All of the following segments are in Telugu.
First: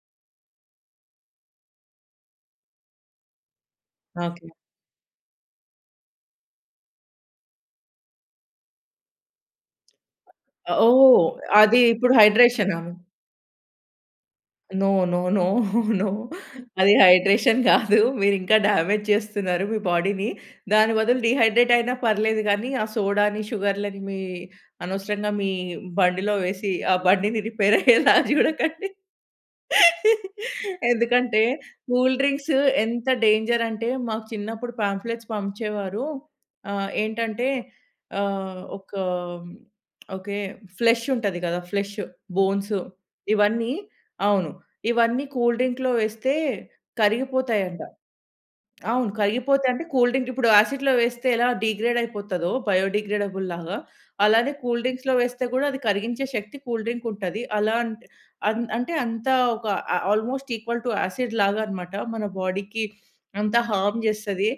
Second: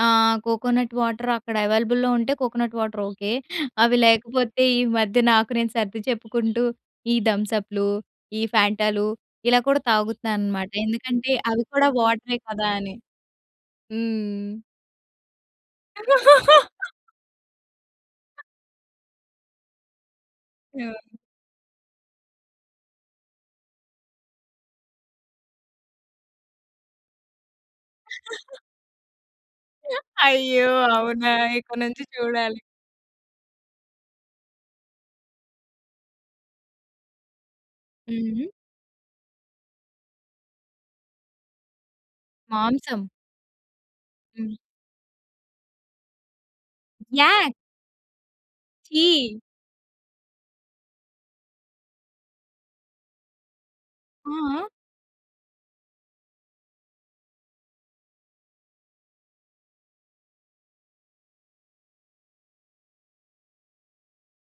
ఆ! కోకోనట్ వాటర్ అక్కడ అవైలబుల్‌లో ఉంటే, కోకోనట్ వాటర్ ఓకే. అవి ఓకే. లేకపోతే ఈ మధ్య నాకు నేను సర్ది చెప్పుకుంటూ, ఈ థమ్సప్‌లు, ఈ ఫ్యాంటాలు ఇలా కూడా తాగుతున్నానన్నమాట ఓహ్! ఎందుకంటే, అవి అది కూడా ఇప్పుడు వాటరే కదా! హైడ్రేషనా? అని. హ్మ్. నో, నో, నో, నో అది హైడ్రేషన్ గాదు. మీరింకా డ్యామేజ్‌ జేస్తున్నారు, మీ బాడీని. దాని హ్మ్. బదులు డీహైడ్రేట్ అయినా పర్లేదు గానీ, ఆ సోడాని, షుగర్లని మీ అనవసరంగా మీ బండిలో వేసి, ఆ బండిని రిపేర్ అయ్యేలా జూడకండి. అయ్యో! అవునా! ఎందుకంటే, ఇక్కడి నుంచి కూల్ డ్రింక్సు జూడాలి. ఎంత డేంజర్ అంటే, మాకు చిన్నప్పుడు పాంఫ్లెట్స్ పంచేవారు. ఆహ్, ఏంటంటే, హుహు. ఆహ్, ఒక ఓకే, ఫ్లష్ ఉంటది గదా ఫ్లష్, బోన్స్ మాంసం. ఇవన్నీ అవును. హ్మ్. ఇవన్నీ కూల్ డ్రింక్‌లో వేస్తే యాక్. కరిగిపోతాయాంట. అవును, ఛీ! కరిగిపోతే అంటే, కూల్ డ్రింక్ ఇప్పుడు యాసిడ్‌లో వేస్తే ఎలా డీగ్రేడ్ అయిపోతాదో, బయో డీగ్రేడబుల్ లాగా. ఆ! అలానే ఆ! కూల్ డ్రింక్స్‌లో వేస్తే గూడా అది కరిగించే శక్తి కూల్ డ్రింక్ ఉంటది. అలా అంటే, అన్ అంటే అంతా ఒక ఆ ఆల్‌మోస్ట్ ఈక్వల్ టూ యాసిడ్ లాగాన్నమాట, మన బాడీకి అంతా హార్మ్ జేస్తది.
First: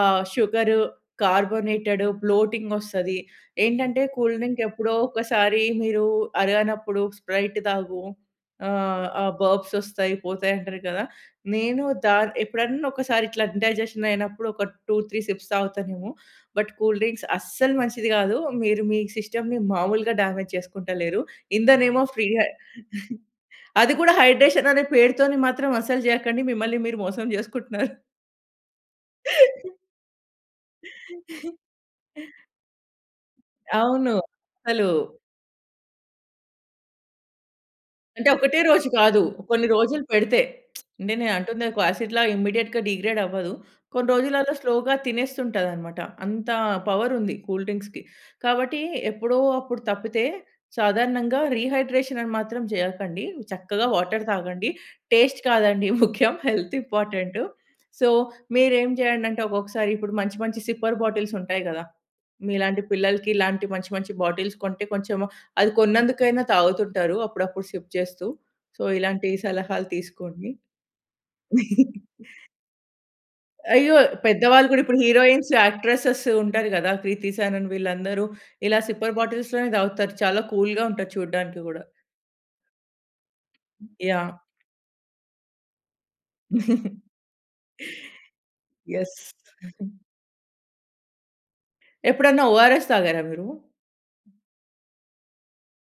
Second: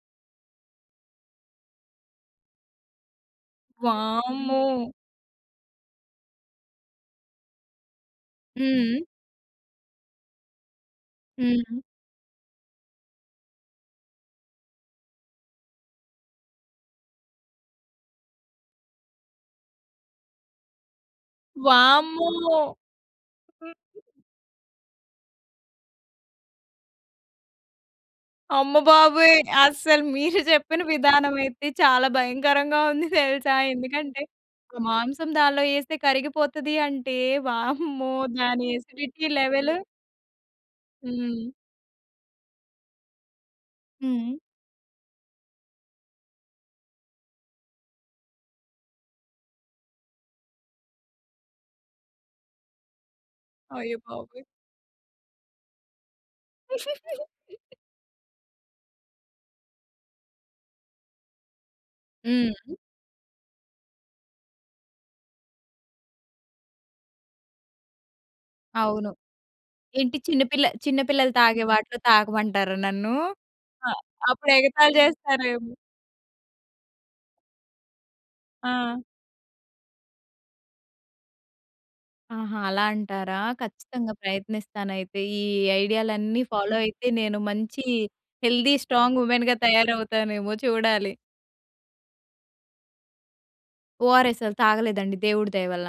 ఆహ్, షుగరు, కార్బోనేటెడు, బ్లోటింగ్ ఒస్తది. ఏంటంటే, కూల్ డ్రింక్ వామ్మో! ఎప్పుడో ఒకసారి మీరు అరగనప్పుడు స్ప్రైట్ తాగు. హుహు. ఆహ్, ఆ! బర్బ్స్ ఒస్తాయి, పోతాయి అంటారు గదా! హుహు. నేను దా ఎప్పుడన్నా ఒకసారి ఇట్లా ఇండైజెషన్‌ అయినప్పుడు, ఒక 2, 3 సిప్స్ తాగుతానేమో. బట్ కూల్ డ్రింక్స్ అస్సలు మంచిది గాదు. మీరు మీ సిస్టమ్‌‌ని మాములుగా డ్యామేజ్‌ జేసుకుంటలేరు. ఇందనేమో ఫ్రీ హె వామ్మో! అది గూడా హైడ్రేషన్ అనే పేరుతోని మాత్రం అస్సలు జేయకండి. మిమ్మల్ని మీరు మోసం జేసుకుంటున్నారు. అమ్మ బాబోయ్! అసలు మీరు జెప్పిన విధానమయితే చాలా భయంకరంగా ఉంది తెలుసా! అవును. ఎందుకంటే, ఒక అసలు మాంసం దానిలో ఏస్తే కరిగిపోతది అంటే, వామ్మో! అంటే ఒకటే దాని రోజు గాదు, ఎసిడిటీ కొన్ని లెవెల్ రోజులు పెడితే, నేను హ్మ్. అంటుంది ఒక యాసిడ్‌లా ఇమ్మీడియేట్‌గా డీగ్రేడ్ అవ్వదు. కొన్ని హ్మ్. రోజులలో స్లోగా తినేస్తుంటాదన్నమాట. అంత పవర్ ఉంది కూల్ డ్రింక్స్‌కి. కాబట్టి ఎప్పుడో అప్పుడు తప్పితే, సాధారణంగా రీహైడ్రేషన్ అని మాత్రం జేయకండి. చక్కగా అయ్యో వాటర్ బాబోయ్! తాగండి. టేస్ట్ కాదండి ముఖ్యం, హెల్త్ ఇంపార్టెంటు. సో, మీరేం జేయండంటే, ఒక్కొక్కసారి మంచి మంచి సిప్పర్ బాటిల్స్ ఉంటాయి గదా! హుహు. మీలాంటి పిల్లలకి ఇలాంటి మంచి మంచి బాటిల్స్ కొంటే కొంచెం, అది కొన్నందుకైనా తాగుతుంటారు, అప్పుడప్పుడు సిప్ జేస్తూ. సో, అవును. ఇలాంటి సలహాలు ఏంటి చిన్న తీసుకోండి. పిల్ల చిన్న పిల్లలు తాగే వాటిలో తాగమంటారా నన్ను? అ అయ్యో! అప్పుడు పెద్దవాళ్ళు గూడా ఎగతాళి ఇప్పుడు హీరోయిన్స్, జేస్తారేమో. యాక్ట్రెసేస్ ఉంటారు గదా! 'కృతి సనన్' వీళ్ళందరూ ఇలా ఆ! స్లిప్పర్ బాటిల్స్‌లోనే దాగుతారు. చాలా కూల్‌గా ఉంటారు చూడడానికి గూడా. ఆహా! అలా అంటారా. ఖచ్చితంగా యాహ్! ప్రయత్నిస్తానయితే. ఈ ఐడియాలన్నీ ఫాలో అయితే, నేను మంచి హెల్తీ స్ట్రాంగ్ యెస్. ఉమెన్‌గా తయారవుతానేమో చూడాలి. ఎప్పుడైనా ఓఆర్ఎస్ తాగారా మీరు? ఓఆర్ఎస్ఎల్ తాగలేదండి దేవుడి దయ వల్ల.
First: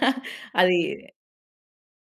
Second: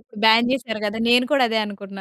ఇప్పుడు బ్యాన్‌ అది చేసారు గదా! నేను కూడా అదే అనుకున్నా.